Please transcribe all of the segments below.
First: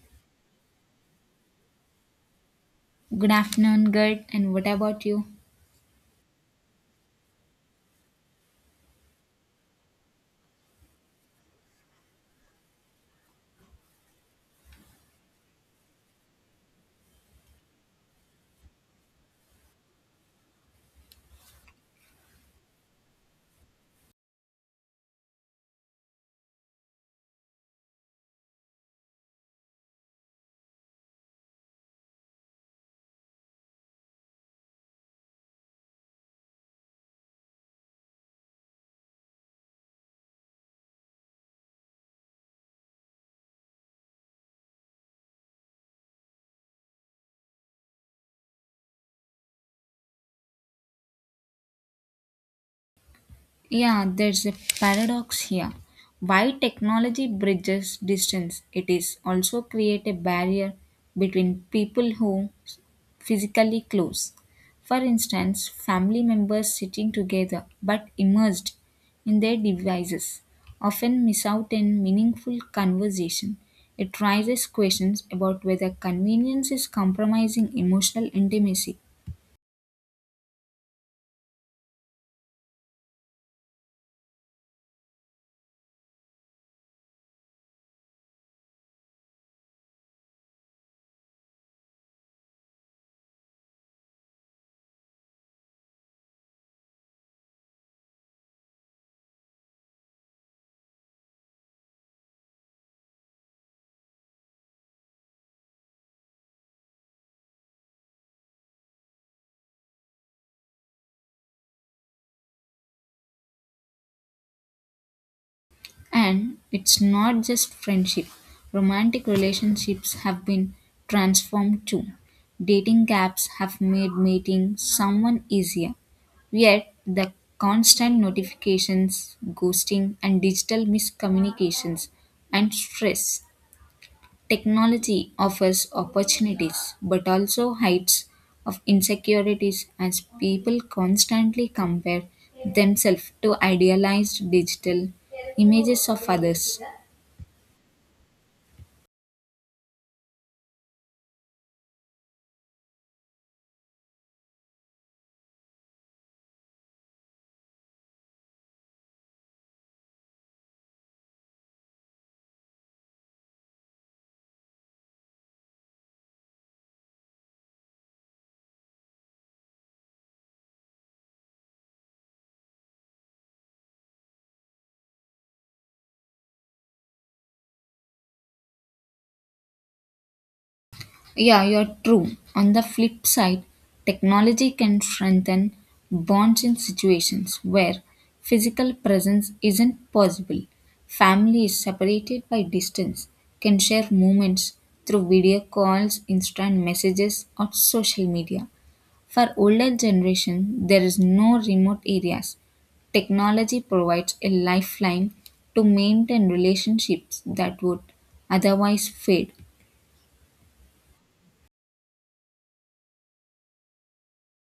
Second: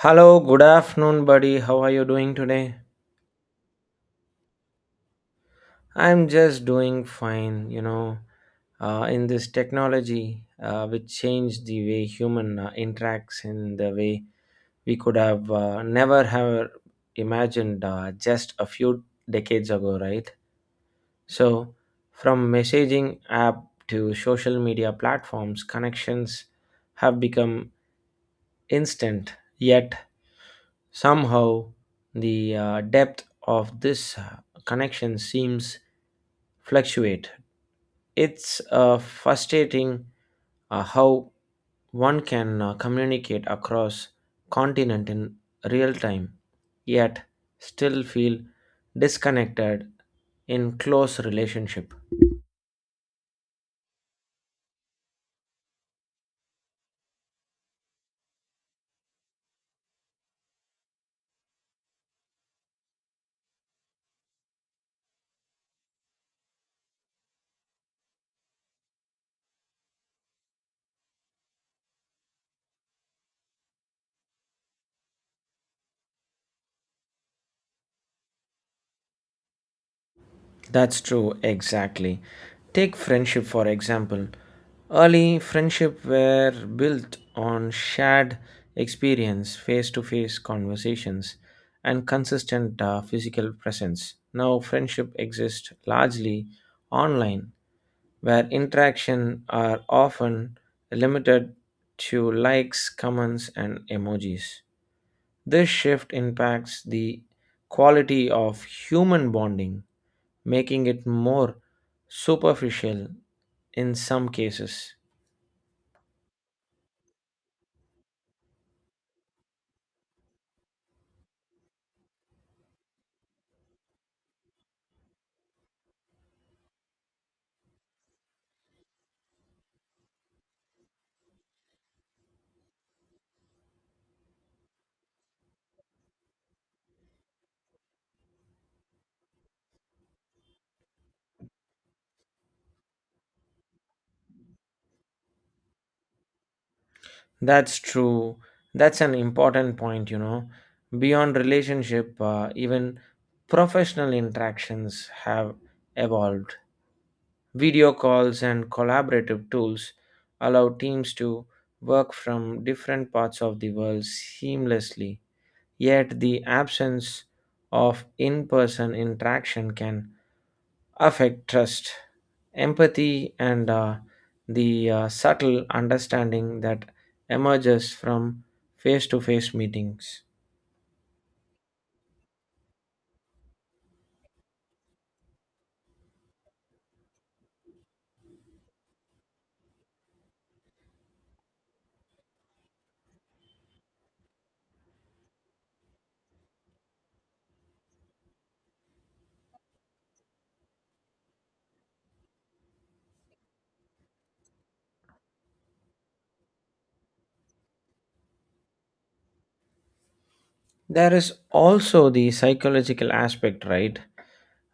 Hello, good afternoon, buddy. How are you doing today? Good afternoon, good. And what about you? I'm just doing fine, you know. In this technology, which changed the way human interacts in the way we could have never have imagined just a few decades ago, right? So, from messaging app to social media platforms, connections have become instant yet somehow, the depth of this connection seems fluctuate. It's frustrating how one can communicate across continent in real time, yet still feel disconnected in close relationship. Yeah, there's a paradox here. Why technology bridges distance, it is also create a barrier between people who physically close. For instance, family members sitting together but immersed in their devices often miss out on meaningful conversation. It raises questions about whether convenience is compromising emotional intimacy. That's true, exactly. Take friendship for example. Early friendship were built on shared experience, face-to-face conversations, and consistent physical presence. Now, friendship exists largely online, where interaction are often limited to likes, comments, and emojis. This shift impacts the quality of human bonding, making it more superficial in some cases. And it's not just friendship. Romantic relationships have been transformed too. Dating apps have made meeting someone easier. Yet, the constant notifications, ghosting, and digital miscommunications and stress. Technology offers opportunities but also heights of insecurities as people constantly compare themselves to idealized digital images of others. That's true. That's an important point, you know. Beyond relationship, even professional interactions have evolved. Video calls and collaborative tools allow teams to work from different parts of the world seamlessly. Yet, the absence of in person interaction can affect trust, empathy, and the subtle understanding that emerges from face to face meetings. Yeah, you're true. On the flip side, technology can strengthen bonds in situations where physical presence isn't possible. Families separated by distance can share moments through video calls, instant messages, or social media. For older generation, there is no remote areas. Technology provides a lifeline to maintain relationships that would otherwise fade. There is also the psychological aspect, right?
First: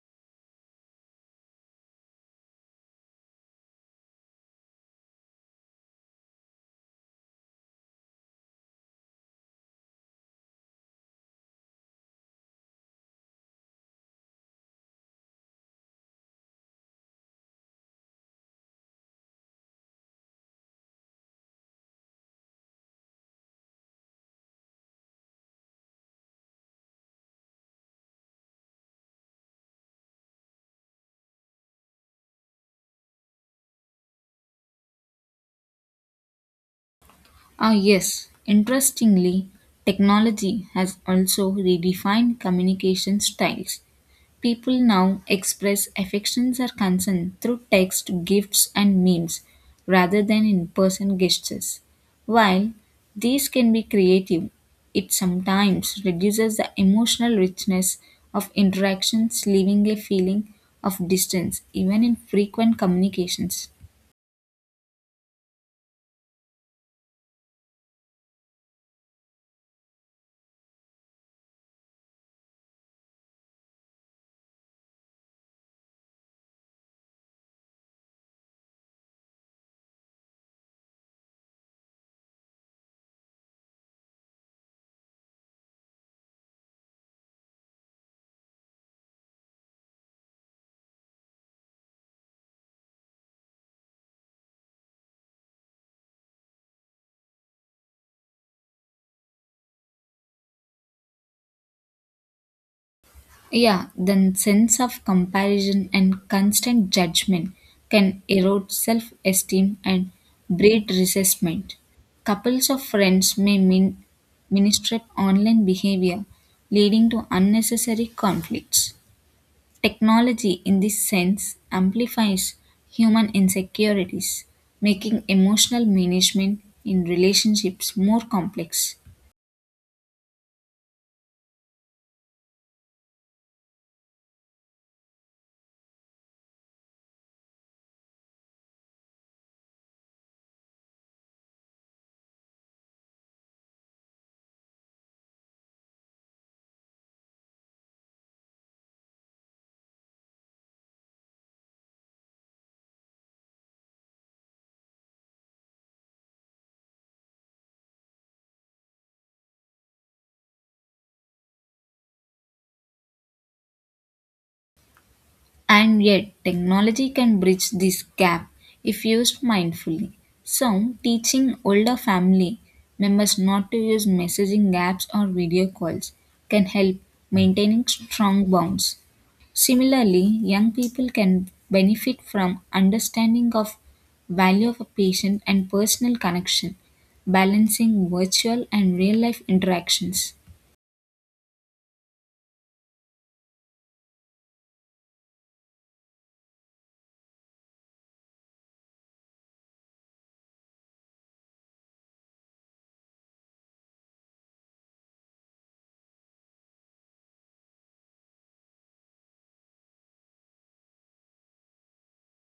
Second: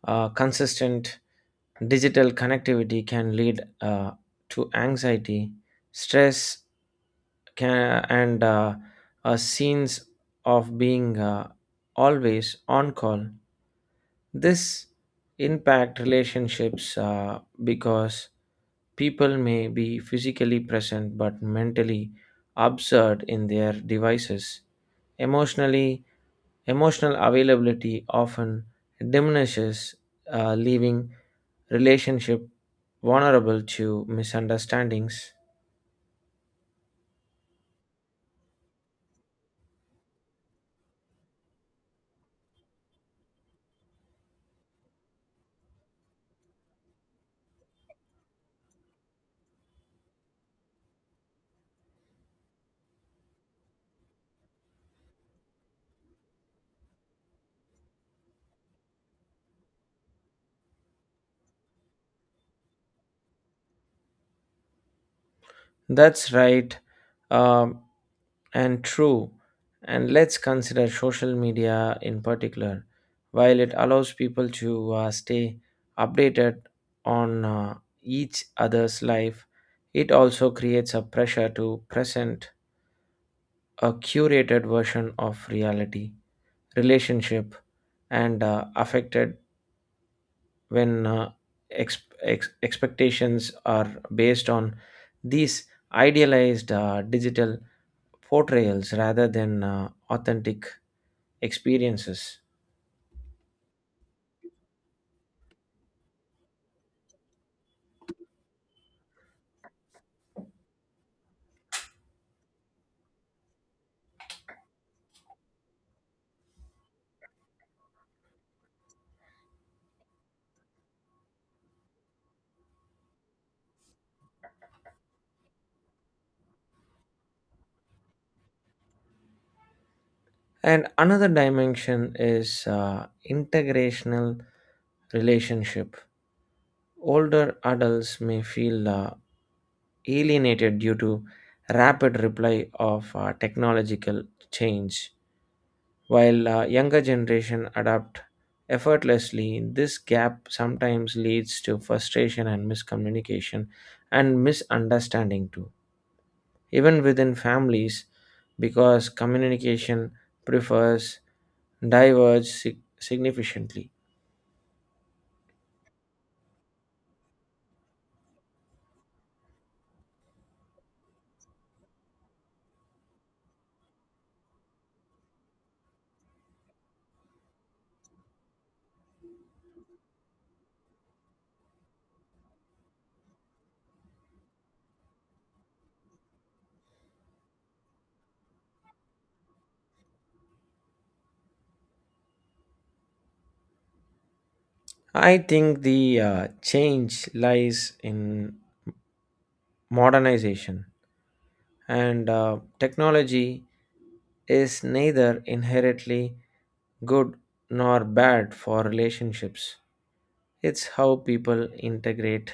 Consistent digital connectivity can lead to anxiety, stress, can, and a sense of being always on call. This impact relationships because people may be physically present but mentally absurd in their devices. Emotionally, emotional availability often diminishes, leaving relationship vulnerable to misunderstandings. Ah, yes. Interestingly, technology has also redefined communication styles. People now express affections or concern through text, gifts, and memes rather than in person gestures. While these can be creative, it sometimes reduces the emotional richness of interactions, leaving a feeling of distance even in frequent communications. That's right. Um, And true. And let's consider social media in particular. While it allows people to stay updated on each other's life, it also creates a pressure to present a curated version of reality, relationship, and affected when expectations are based on these idealized digital portrayals rather than authentic experiences. Yeah, then sense of comparison and constant judgment can erode self-esteem and breed resentment. Couples of friends may ministrate online behavior, leading to unnecessary conflicts. Technology, in this sense, amplifies human insecurities, making emotional management in relationships more complex. And another dimension is integrational relationship. Older adults may feel alienated due to rapid reply of technological change, while younger generation adapt effortlessly. This gap sometimes leads to frustration and miscommunication and misunderstanding too, even within families, because communication prefers diverge significantly. And yet, technology can bridge this gap if used mindfully. So, teaching older family members not to use messaging apps or video calls can help maintaining strong bonds. Similarly, young people can benefit from understanding of value of a patient and personal connection, balancing virtual and real life interactions. I think the change lies in modernization, and technology is neither inherently good nor bad for relationships. It's how people integrate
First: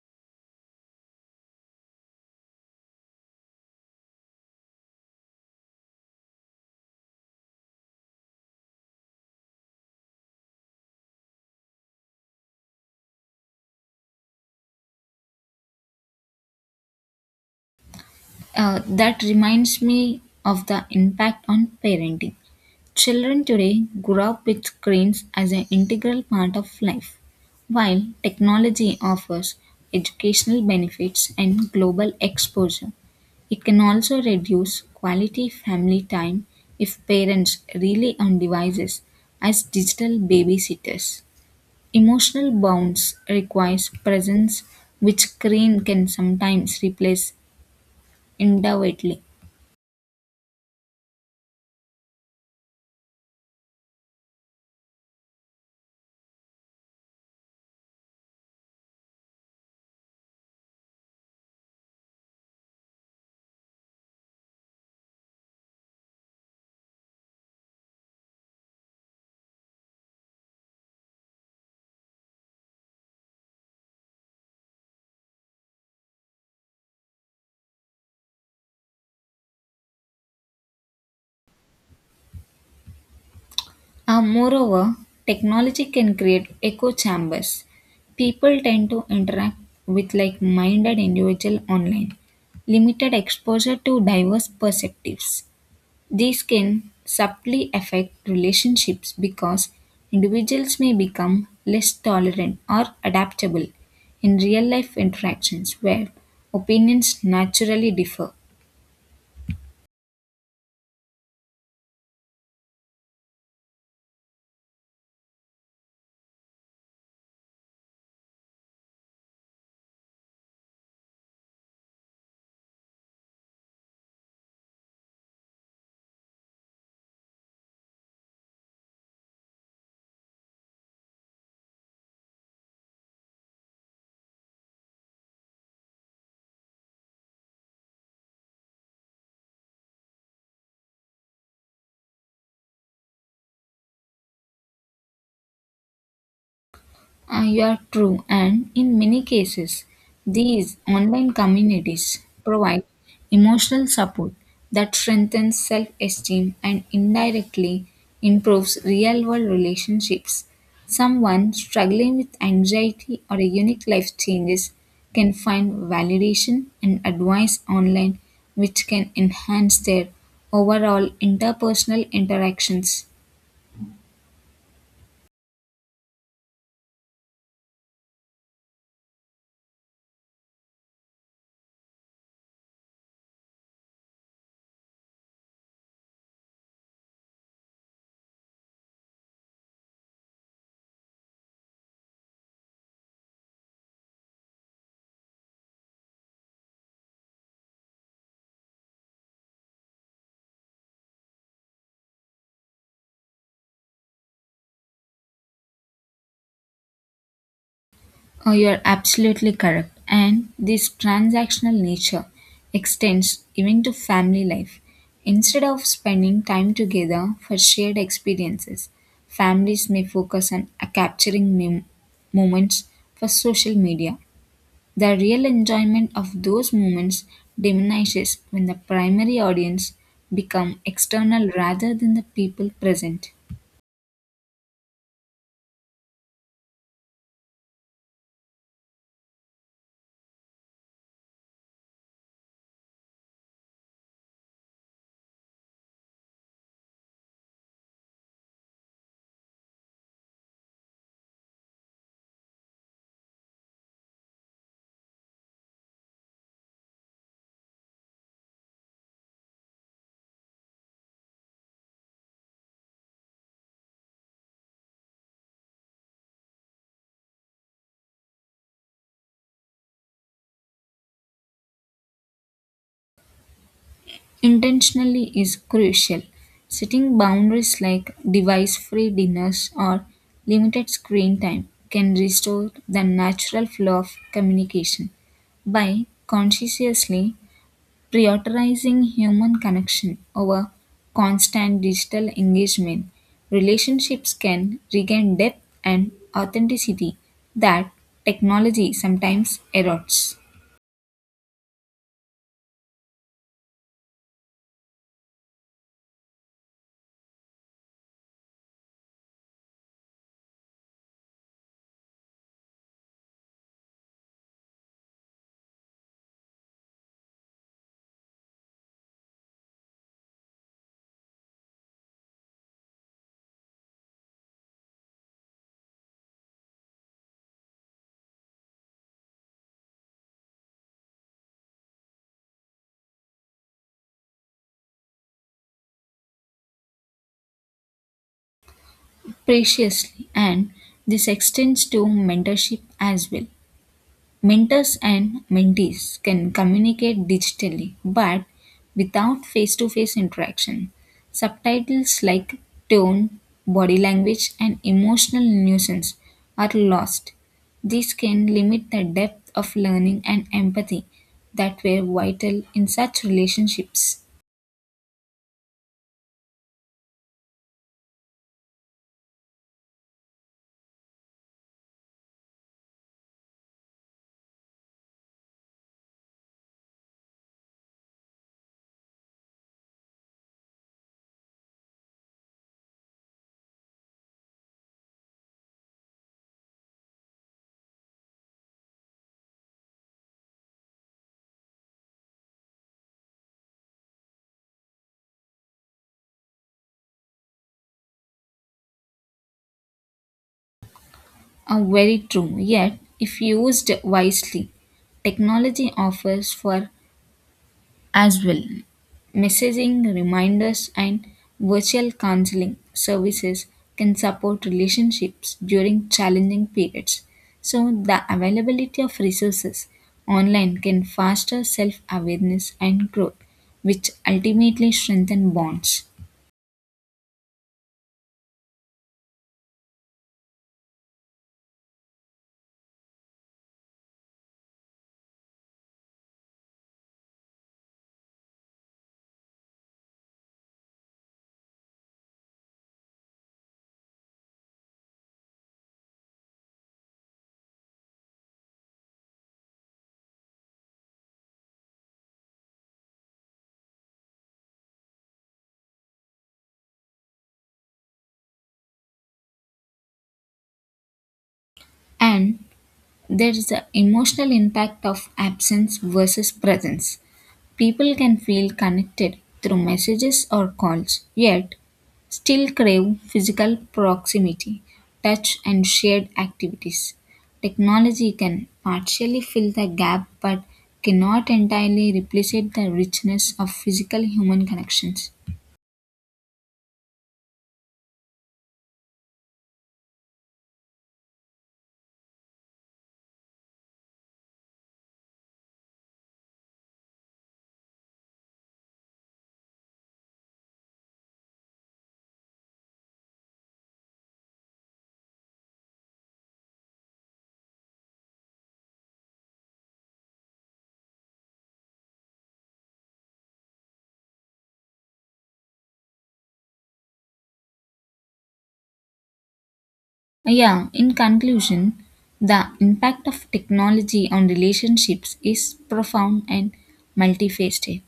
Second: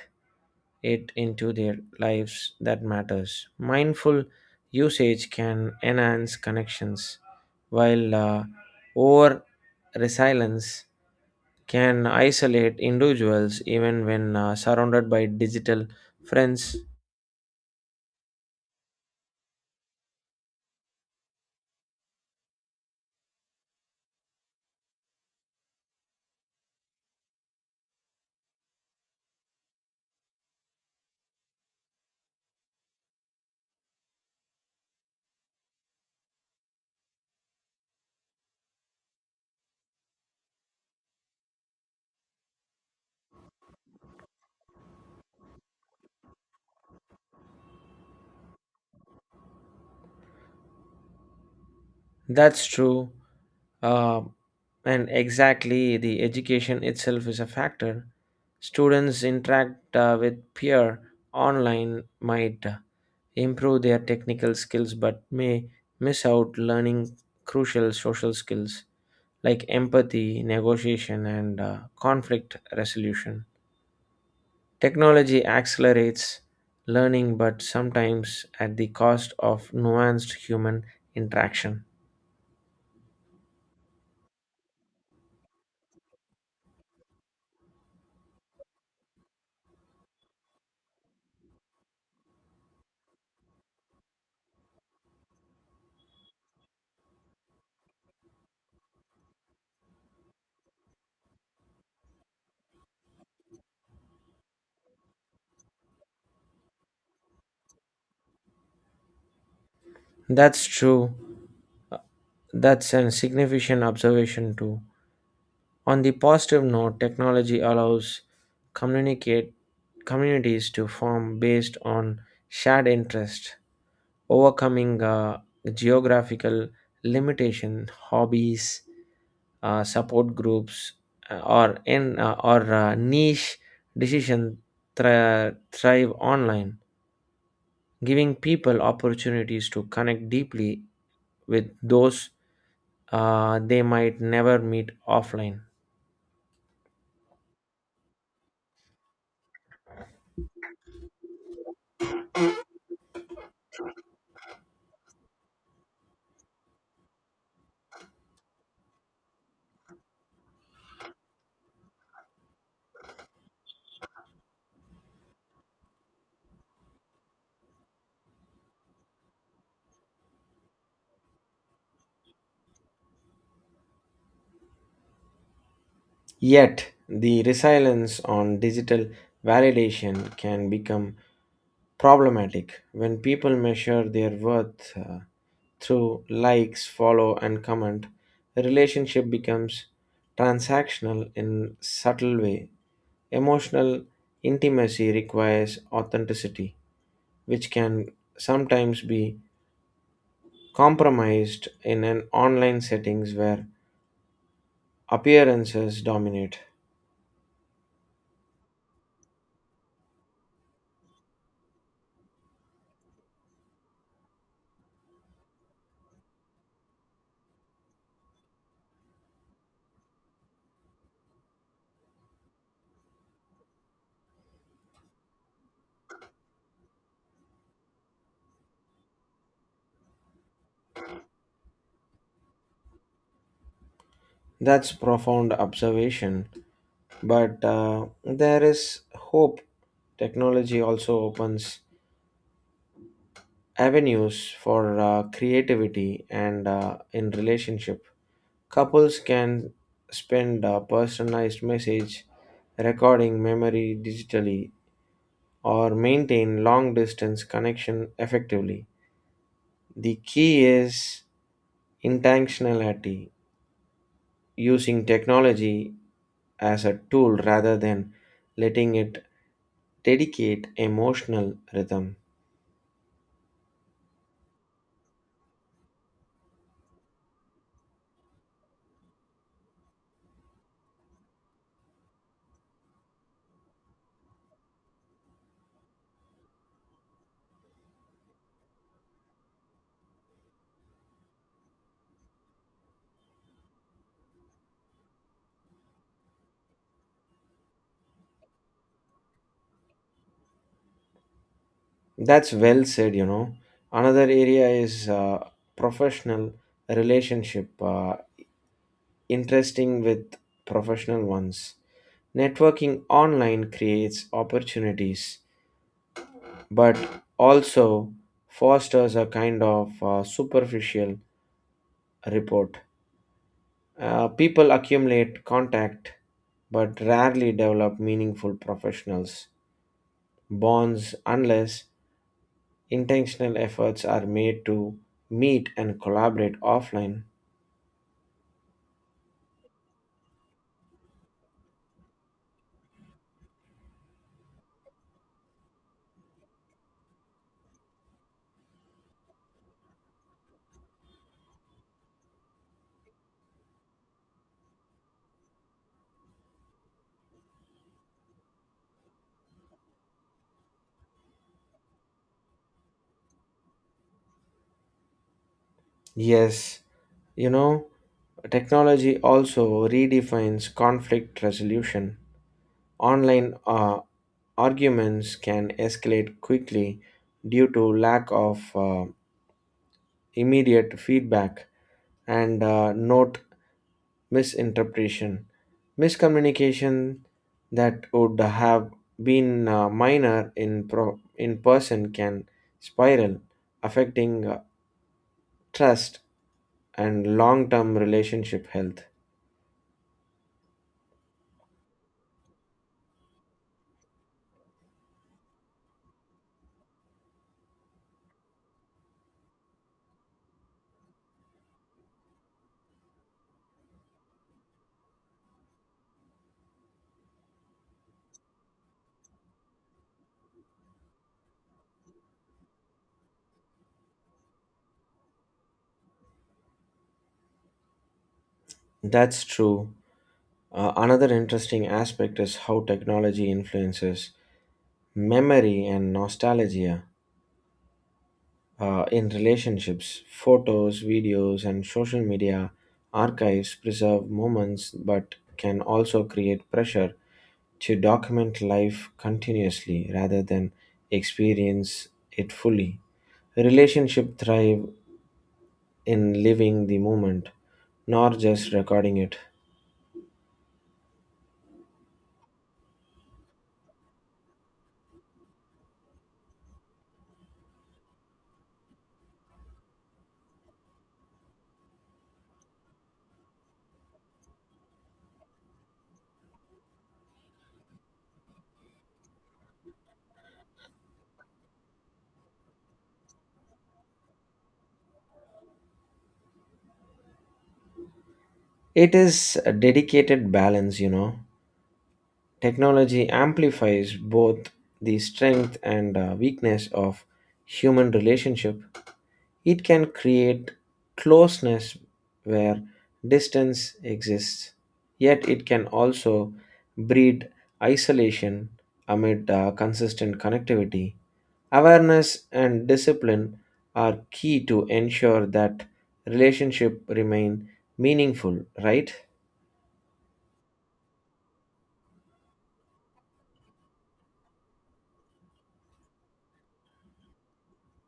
it into their lives that matters. Mindful usage can enhance connections, while over resilience can isolate individuals even when surrounded by digital friends. That reminds me of the impact on parenting. Children today grow up with screens as an integral part of life. While technology offers educational benefits and global exposure, it can also reduce quality family time if parents rely on devices as digital babysitters. Emotional bonds requires presence which screen can sometimes replace individually. That's true. Uh, and exactly, the education itself is a factor. Students interact with peer online might improve their technical skills but may miss out learning crucial social skills like empathy, negotiation, and conflict resolution. Technology accelerates learning but sometimes at the cost of nuanced human interaction. Moreover, technology can create echo chambers. People tend to interact with like minded individuals online, limited exposure to diverse perspectives. These can subtly affect relationships because individuals may become less tolerant or adaptable in real life interactions where opinions naturally differ. That's true. That's a significant observation too. On the positive note, technology allows communicate communities to form based on shared interests, overcoming geographical limitation, hobbies, support groups, or niche decision thrive online, giving people opportunities to connect deeply with those they might never meet offline. You are true, and in many cases, these online communities provide emotional support that strengthens self esteem and indirectly improves real world relationships. Someone struggling with anxiety or a unique life changes can find validation and advice online, which can enhance their overall interpersonal interactions. Yet, the resilience on digital validation can become problematic when people measure their worth through likes, follow, and comment. The relationship becomes transactional in subtle way. Emotional intimacy requires authenticity, which can sometimes be compromised in an online settings where appearances dominate. Oh, you're absolutely correct. And this transactional nature extends even to family life. Instead of spending time together for shared experiences, families may focus on capturing moments for social media. The real enjoyment of those moments diminishes when the primary audience become external rather than the people present. That's profound observation, but there is hope. Technology also opens avenues for creativity and in relationship, couples can spend a personalized message, recording memory digitally or maintain long distance connection effectively. The key is intentionality, using technology as a tool rather than letting it dedicate emotional rhythm. Intentionally is crucial. Setting boundaries like device free dinners or limited screen time can restore the natural flow of communication. By consciously prioritizing human connection over constant digital engagement, relationships can regain depth and authenticity that technology sometimes erodes That's well said, you know. Another area is professional relationship, interesting with professional ones. Networking online creates opportunities, but also fosters a kind of superficial report. People accumulate contact, but rarely develop meaningful professionals bonds unless intentional efforts are made to meet and collaborate offline. preciously. And this extends to mentorship as well. Mentors and mentees can communicate digitally but without face to face interaction. Subtitles like tone, body language, and emotional nuisance are lost. This can limit the depth of learning and empathy that were vital in such relationships. Yes, you know, technology also redefines conflict resolution. Online arguments can escalate quickly due to lack of immediate feedback and note misinterpretation. Miscommunication that would have been minor in person can spiral, affecting trust and long term relationship health. Are very true, yet, if used wisely, technology offers for as well. Messaging, reminders, and virtual counseling services can support relationships during challenging periods. So, the availability of resources online can foster self awareness and growth, which ultimately strengthen bonds. That's true. Another interesting aspect is how technology influences memory and nostalgia in relationships. Photos, videos, and social media archives preserve moments but can also create pressure to document life continuously rather than experience it fully. Relationships thrive in living the moment, not just recording it. And there is the emotional impact of absence versus presence. People can feel connected through messages or calls, yet still crave physical proximity, touch, and shared activities. Technology can partially fill the gap but cannot entirely replace the richness of physical human connections. It is a dedicated balance, you know. Technology amplifies both the strength and weakness of human relationship. It can create closeness where distance exists, yet it can also breed isolation amid consistent connectivity. Awareness and discipline are key to ensure that relationship remain meaningful, right? Yeah, in conclusion, the impact of technology on relationships is profound and multifaceted.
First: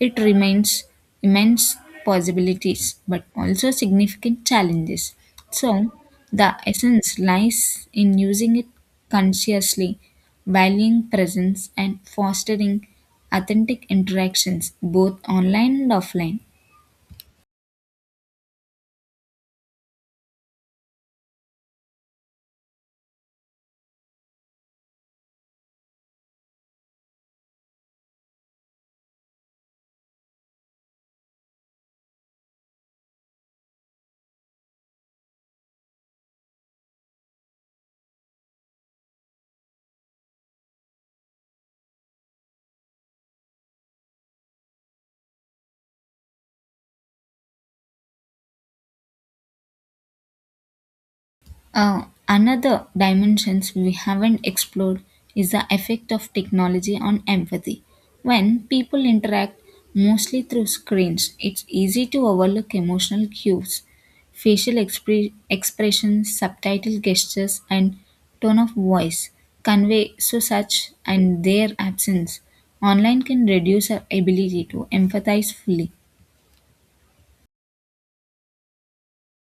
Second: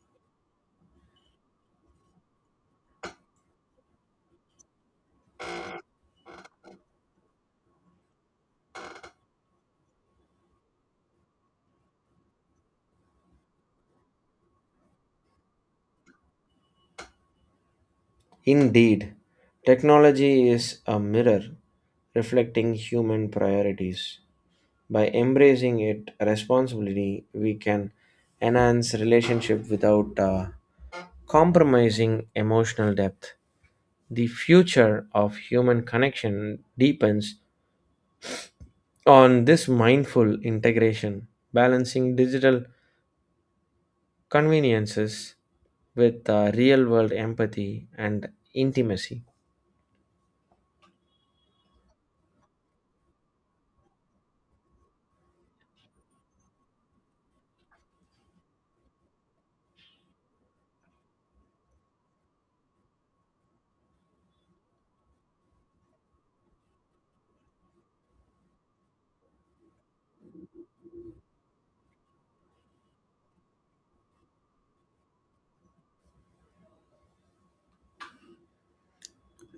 It remains immense possibilities but also significant challenges. So, the essence lies in using it consciously, valuing presence, and fostering authentic interactions both online and offline. Indeed, technology is a mirror reflecting human priorities. By embracing it responsibly, we can enhance relationship without compromising emotional depth. The future of human connection depends on this mindful integration, balancing digital conveniences with real world empathy and intimacy. Another dimensions we haven't explored is the effect of technology on empathy. When people interact mostly through screens, it's easy to overlook emotional cues, facial expressions, subtitle gestures, and tone of voice convey so such and their absence. Online can reduce our ability to empathize fully.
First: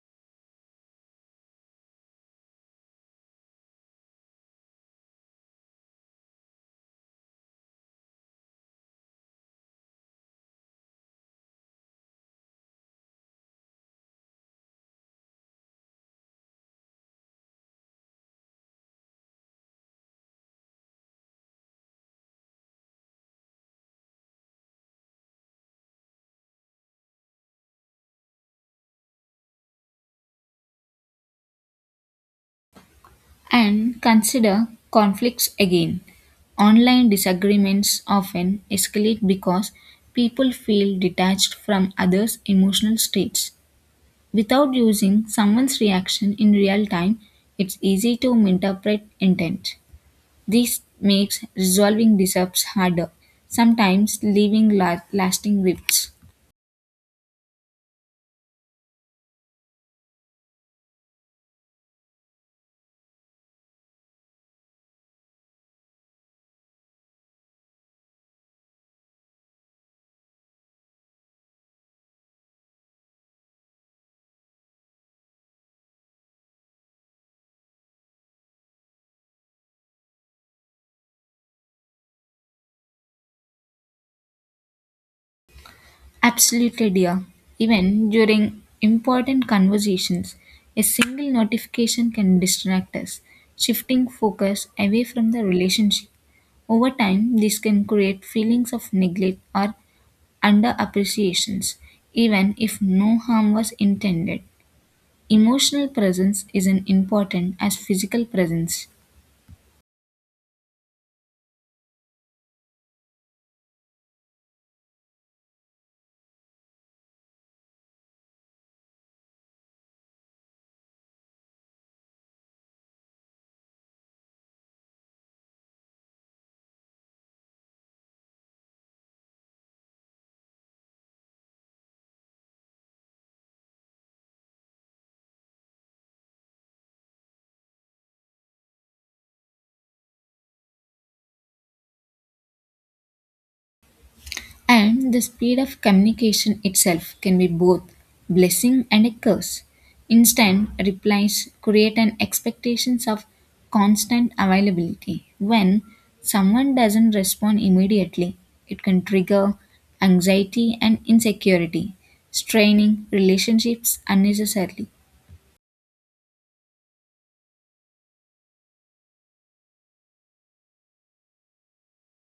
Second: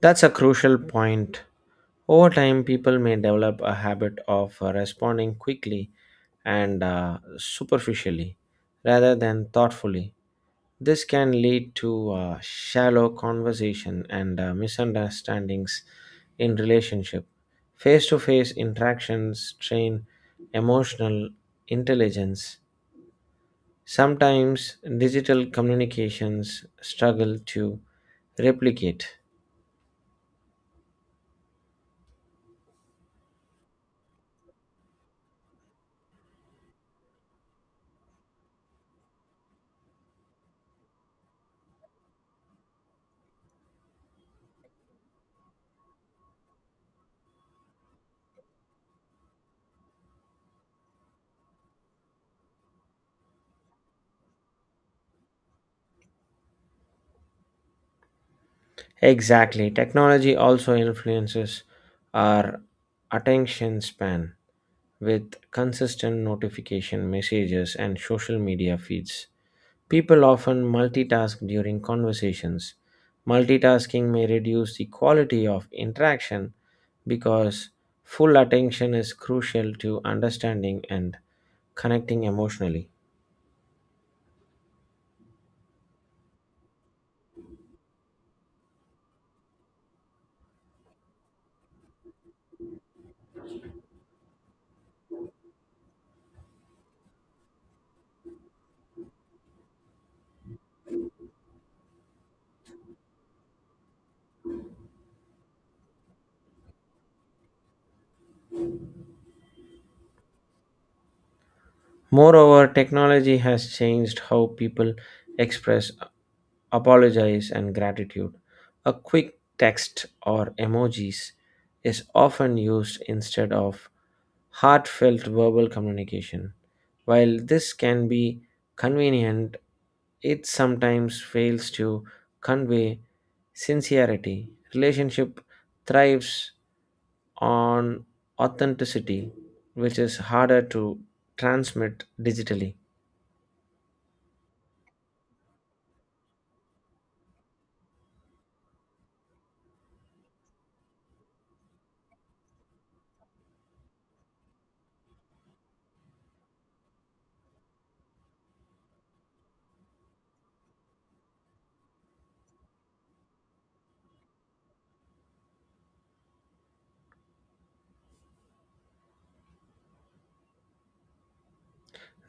That's a crucial point. Over time, people may develop a habit of responding quickly and superficially rather than thoughtfully. This can lead to shallow conversation and misunderstandings in relationship. Face-to-face interactions train emotional intelligence. Sometimes digital communications struggle to replicate. And consider conflicts again. Online disagreements often escalate because people feel detached from others' emotional states. Without using someone's reaction in real time, it's easy to misinterpret intent. This makes resolving disrupts harder, sometimes leaving lasting rifts. Exactly. Technology also influences our attention span with consistent notification messages and social media feeds. People often multitask during conversations. Multitasking may reduce the quality of interaction because full attention is crucial to understanding and connecting emotionally. Absolutely, dear. Even during important conversations, a single notification can distract us, shifting focus away from the relationship. Over time, this can create feelings of neglect or underappreciations, even if no harm was intended. Emotional presence is as important as physical presence. Moreover, technology has changed how people express apologize and gratitude. A quick text or emojis is often used instead of heartfelt verbal communication. While this can be convenient, it sometimes fails to convey sincerity. Relationship thrives on authenticity, which is harder to transmit digitally. And the speed of communication itself can be both blessing and a curse. Instant replies create an expectations of constant availability. When someone doesn't respond immediately, it can trigger anxiety and insecurity, straining relationships unnecessarily.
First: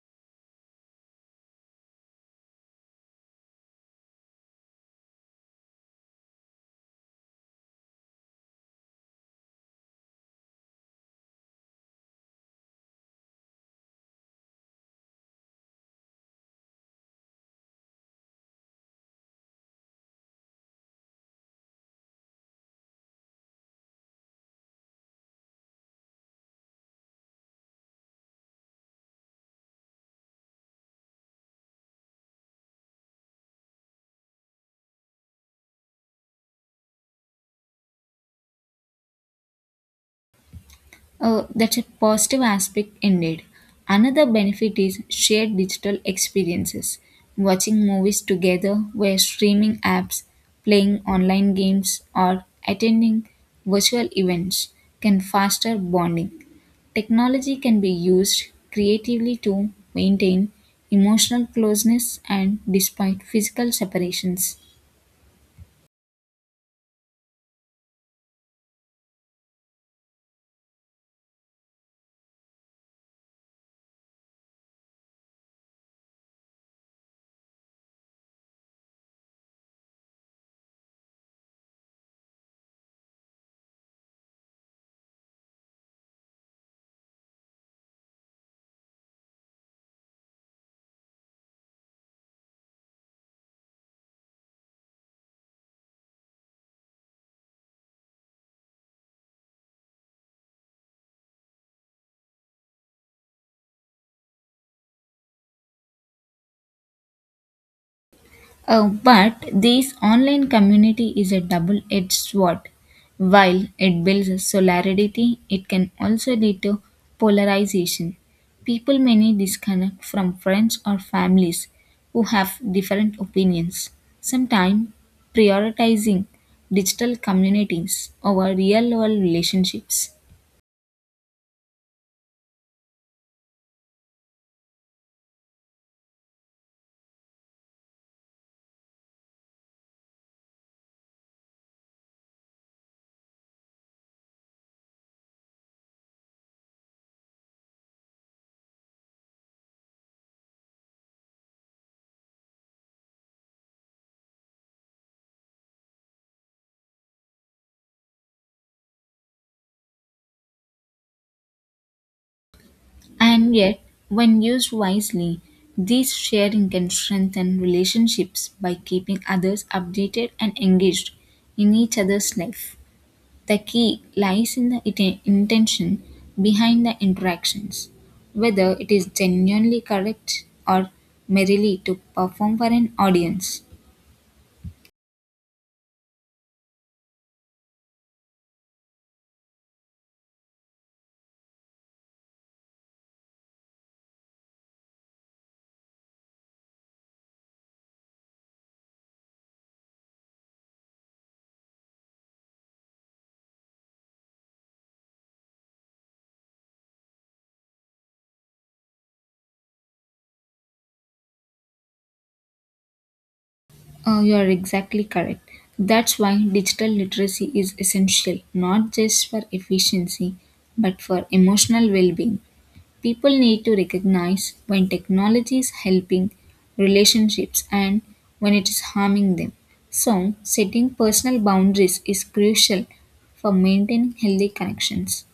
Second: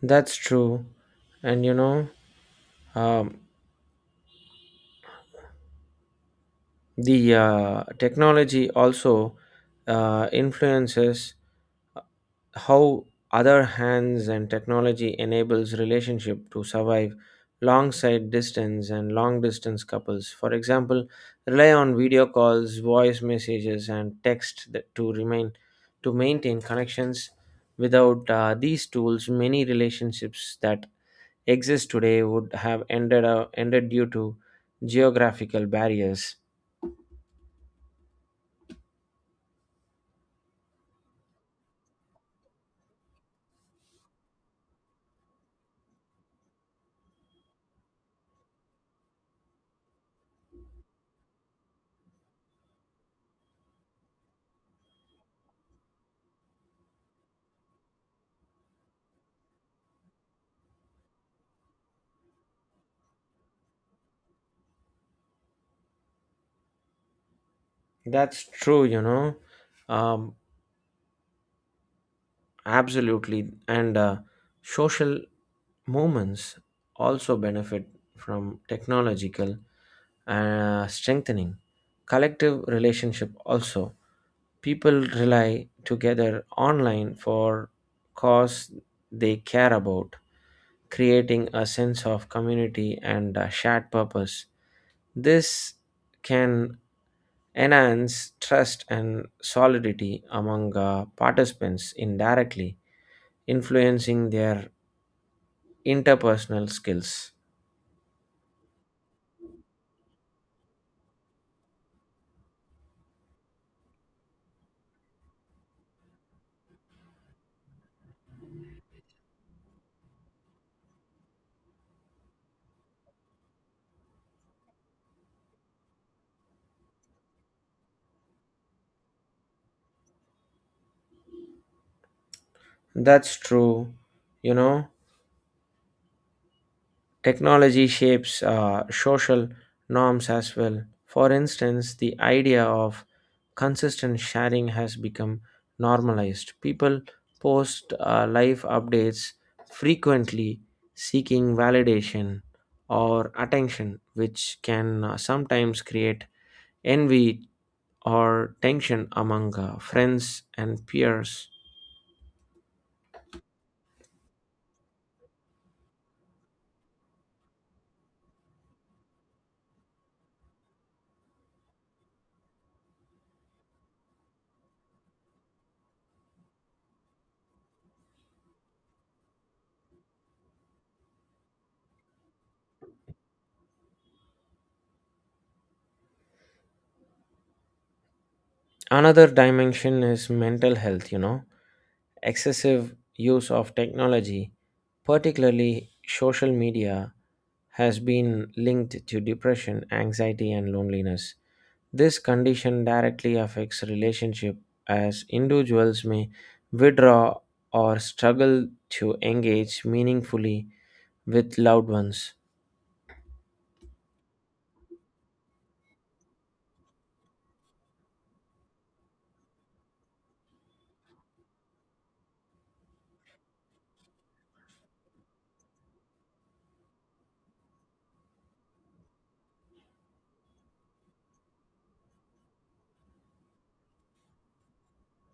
That's true. And you know, um, the technology also influences how other hands, and technology enables relationship to survive long side distance, and long distance couples for example rely on video calls, voice messages, and text that to maintain connections. Without these tools, many relationships that exist today would have ended due to geographical barriers. That's a positive aspect indeed. Another benefit is shared digital experiences. Watching movies together via streaming apps, playing online games, or attending virtual events can foster bonding. Technology can be used creatively to maintain emotional closeness and despite physical separations. That's true, you know, um, absolutely. And social movements also benefit from technological strengthening. Collective relationship also. People rely together online for cause they care about, creating a sense of community and a shared purpose. This can enhance trust and solidity among participants, indirectly influencing their interpersonal skills. But this online community is a double edged sword. While it builds solidarity, it can also lead to polarization. People may disconnect from friends or families who have different opinions. Sometimes prioritizing digital communities over real world relationships. That's true, you know. Technology shapes social norms as well. For instance, the idea of consistent sharing has become normalized. People post life updates frequently, seeking validation or attention, which can sometimes create envy or tension among friends and peers. And yet, when used wisely, this sharing can strengthen relationships by keeping others updated and engaged in each other's life. The key lies in the intention behind the interactions, whether it is genuinely correct or merely to perform for an audience. Another dimension is mental health, you know. Excessive use of technology, particularly social media, has been linked to depression, anxiety, and loneliness. This condition directly affects relationship as individuals may withdraw or struggle to engage meaningfully with loved ones. You are exactly correct. That's why digital literacy is essential not just for efficiency but for emotional well being. People need to recognize when technology is helping relationships and when it is harming them. So, setting personal boundaries is crucial for maintaining healthy connections.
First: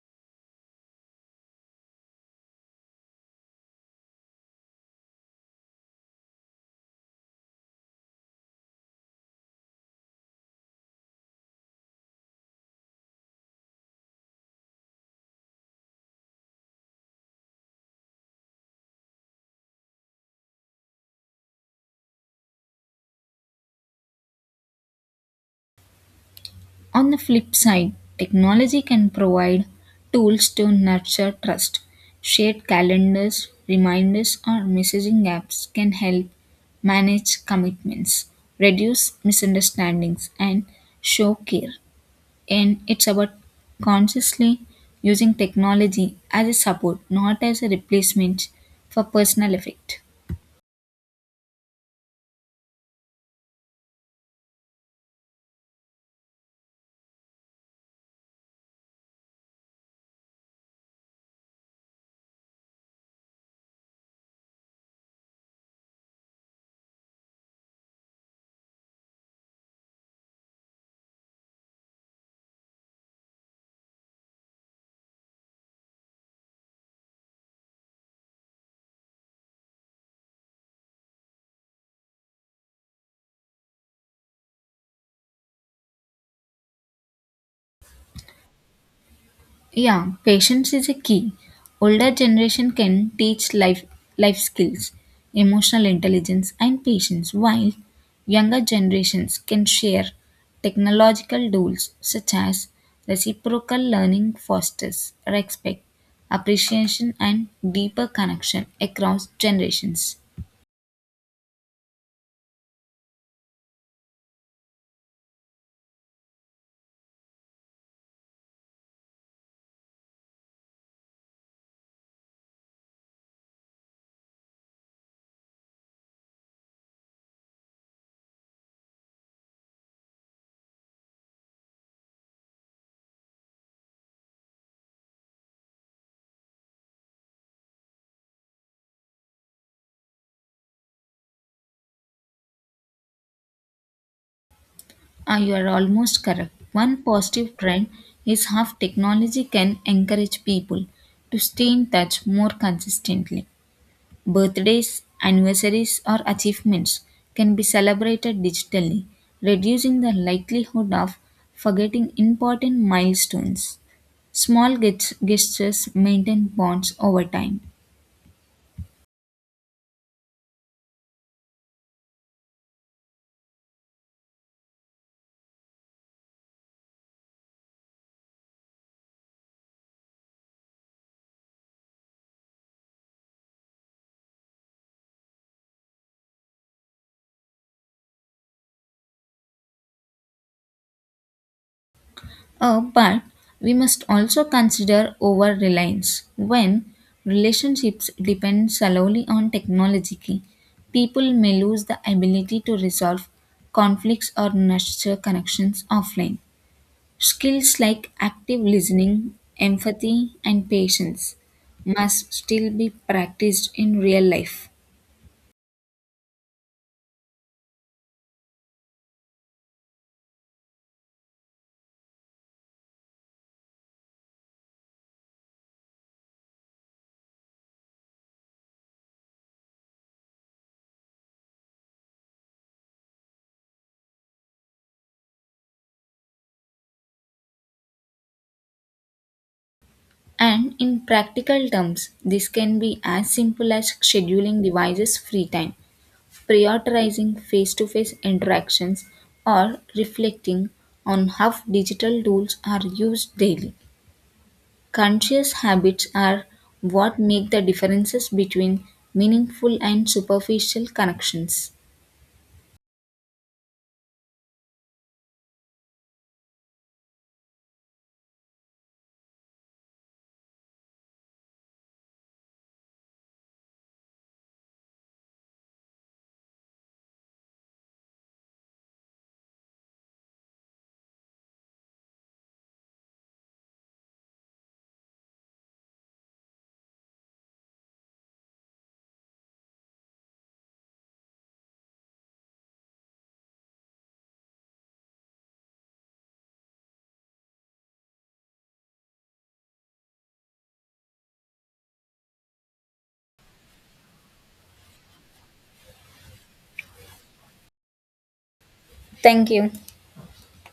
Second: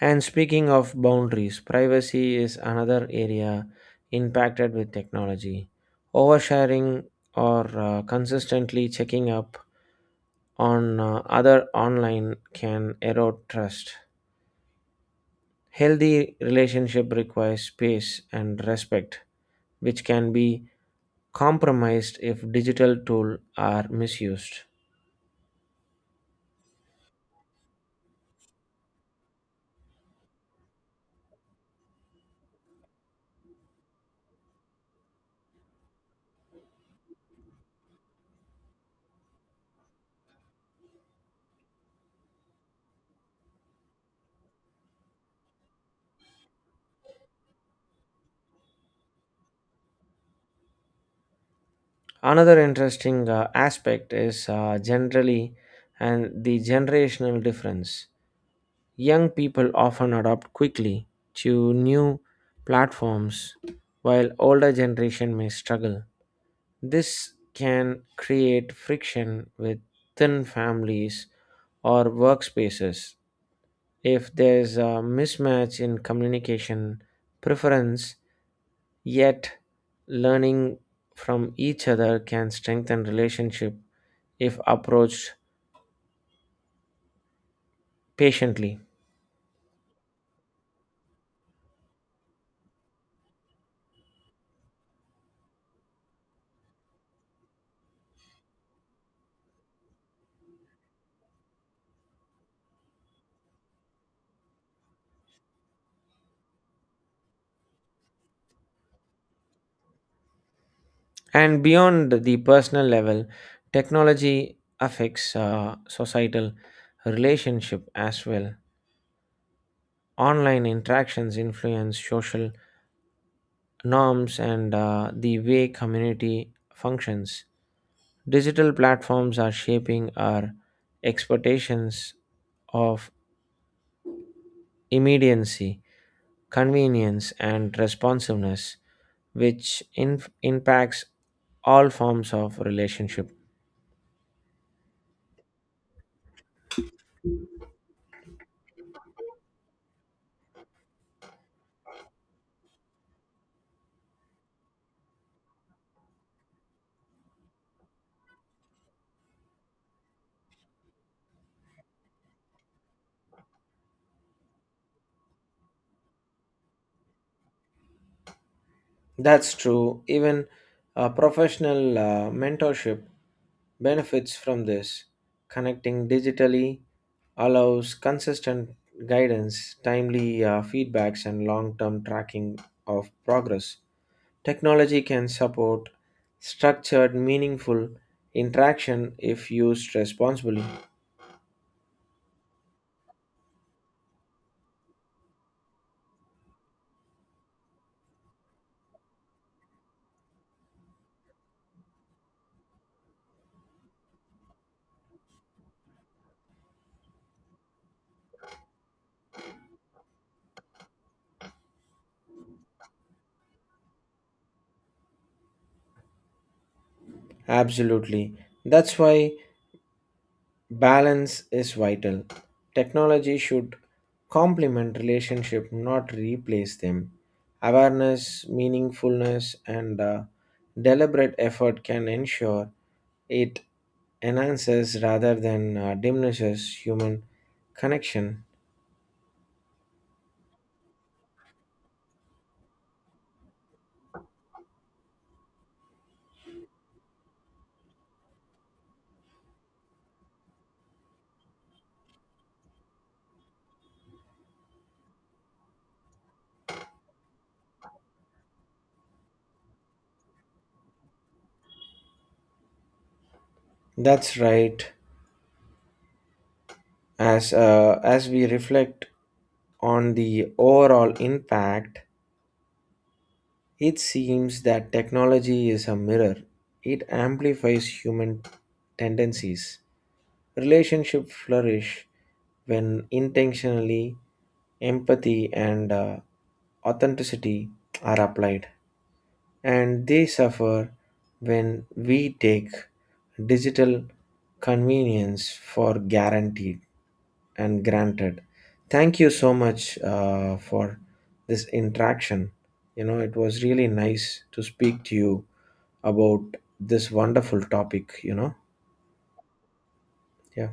And speaking of boundaries, privacy is another area impacted with technology. Oversharing or consistently checking up on other online can erode trust. Healthy relationship requires space and respect, which can be compromised if digital tools are misused. On the flip side, technology can provide tools to nurture trust. Shared calendars, reminders, or messaging apps can help manage commitments, reduce misunderstandings, and show care. And it's about consciously using technology as a support, not as a replacement for personal effect. Another interesting aspect is generally and the generational difference. Young people often adopt quickly to new platforms, while older generation may struggle. This can create friction within families or workspaces if there's a mismatch in communication preference, yet learning from each other can strengthen relationship if approached patiently. Yeah, patience is a key. Older generation can teach life skills, emotional intelligence and patience, while younger generations can share technological tools such as reciprocal learning fosters respect, appreciation and deeper connection across generations. And beyond the personal level, technology affects societal relationship as well. Online interactions influence social norms and the way community functions. Digital platforms are shaping our expectations of immediacy, convenience, and responsiveness, which impacts all forms of relationship. Ah, you are almost correct. One positive trend is how technology can encourage people to stay in touch more consistently. Birthdays, anniversaries, or achievements can be celebrated digitally, reducing the likelihood of forgetting important milestones. Small gestures maintain bonds over time. That's true, even professional mentorship benefits from this. Connecting digitally allows consistent guidance, timely feedbacks, and long term tracking of progress. Technology can support structured, meaningful interaction if used responsibly. But we must also consider over reliance. When relationships depend solely on technology, people may lose the ability to resolve conflicts or nurture connections offline. Skills like active listening, empathy, and patience must still be practiced in real life. Absolutely. That's why balance is vital. Technology should complement relationship, not replace them. Awareness, meaningfulness, and deliberate effort can ensure it enhances rather than diminishes human connection. And in practical terms, this can be as simple as scheduling devices free time, prioritizing face to face interactions, or reflecting on how digital tools are used daily. Conscious habits are what make the differences between meaningful and superficial connections. That's right. As we reflect on the overall impact, it seems that technology is a mirror. It amplifies human tendencies. Relationships flourish when intentionally empathy and authenticity are applied, and they suffer when we take digital convenience for guaranteed and granted. Thank you so much for this interaction, you know. It was really nice to speak to you about this wonderful topic, you know. Thank you. Yeah.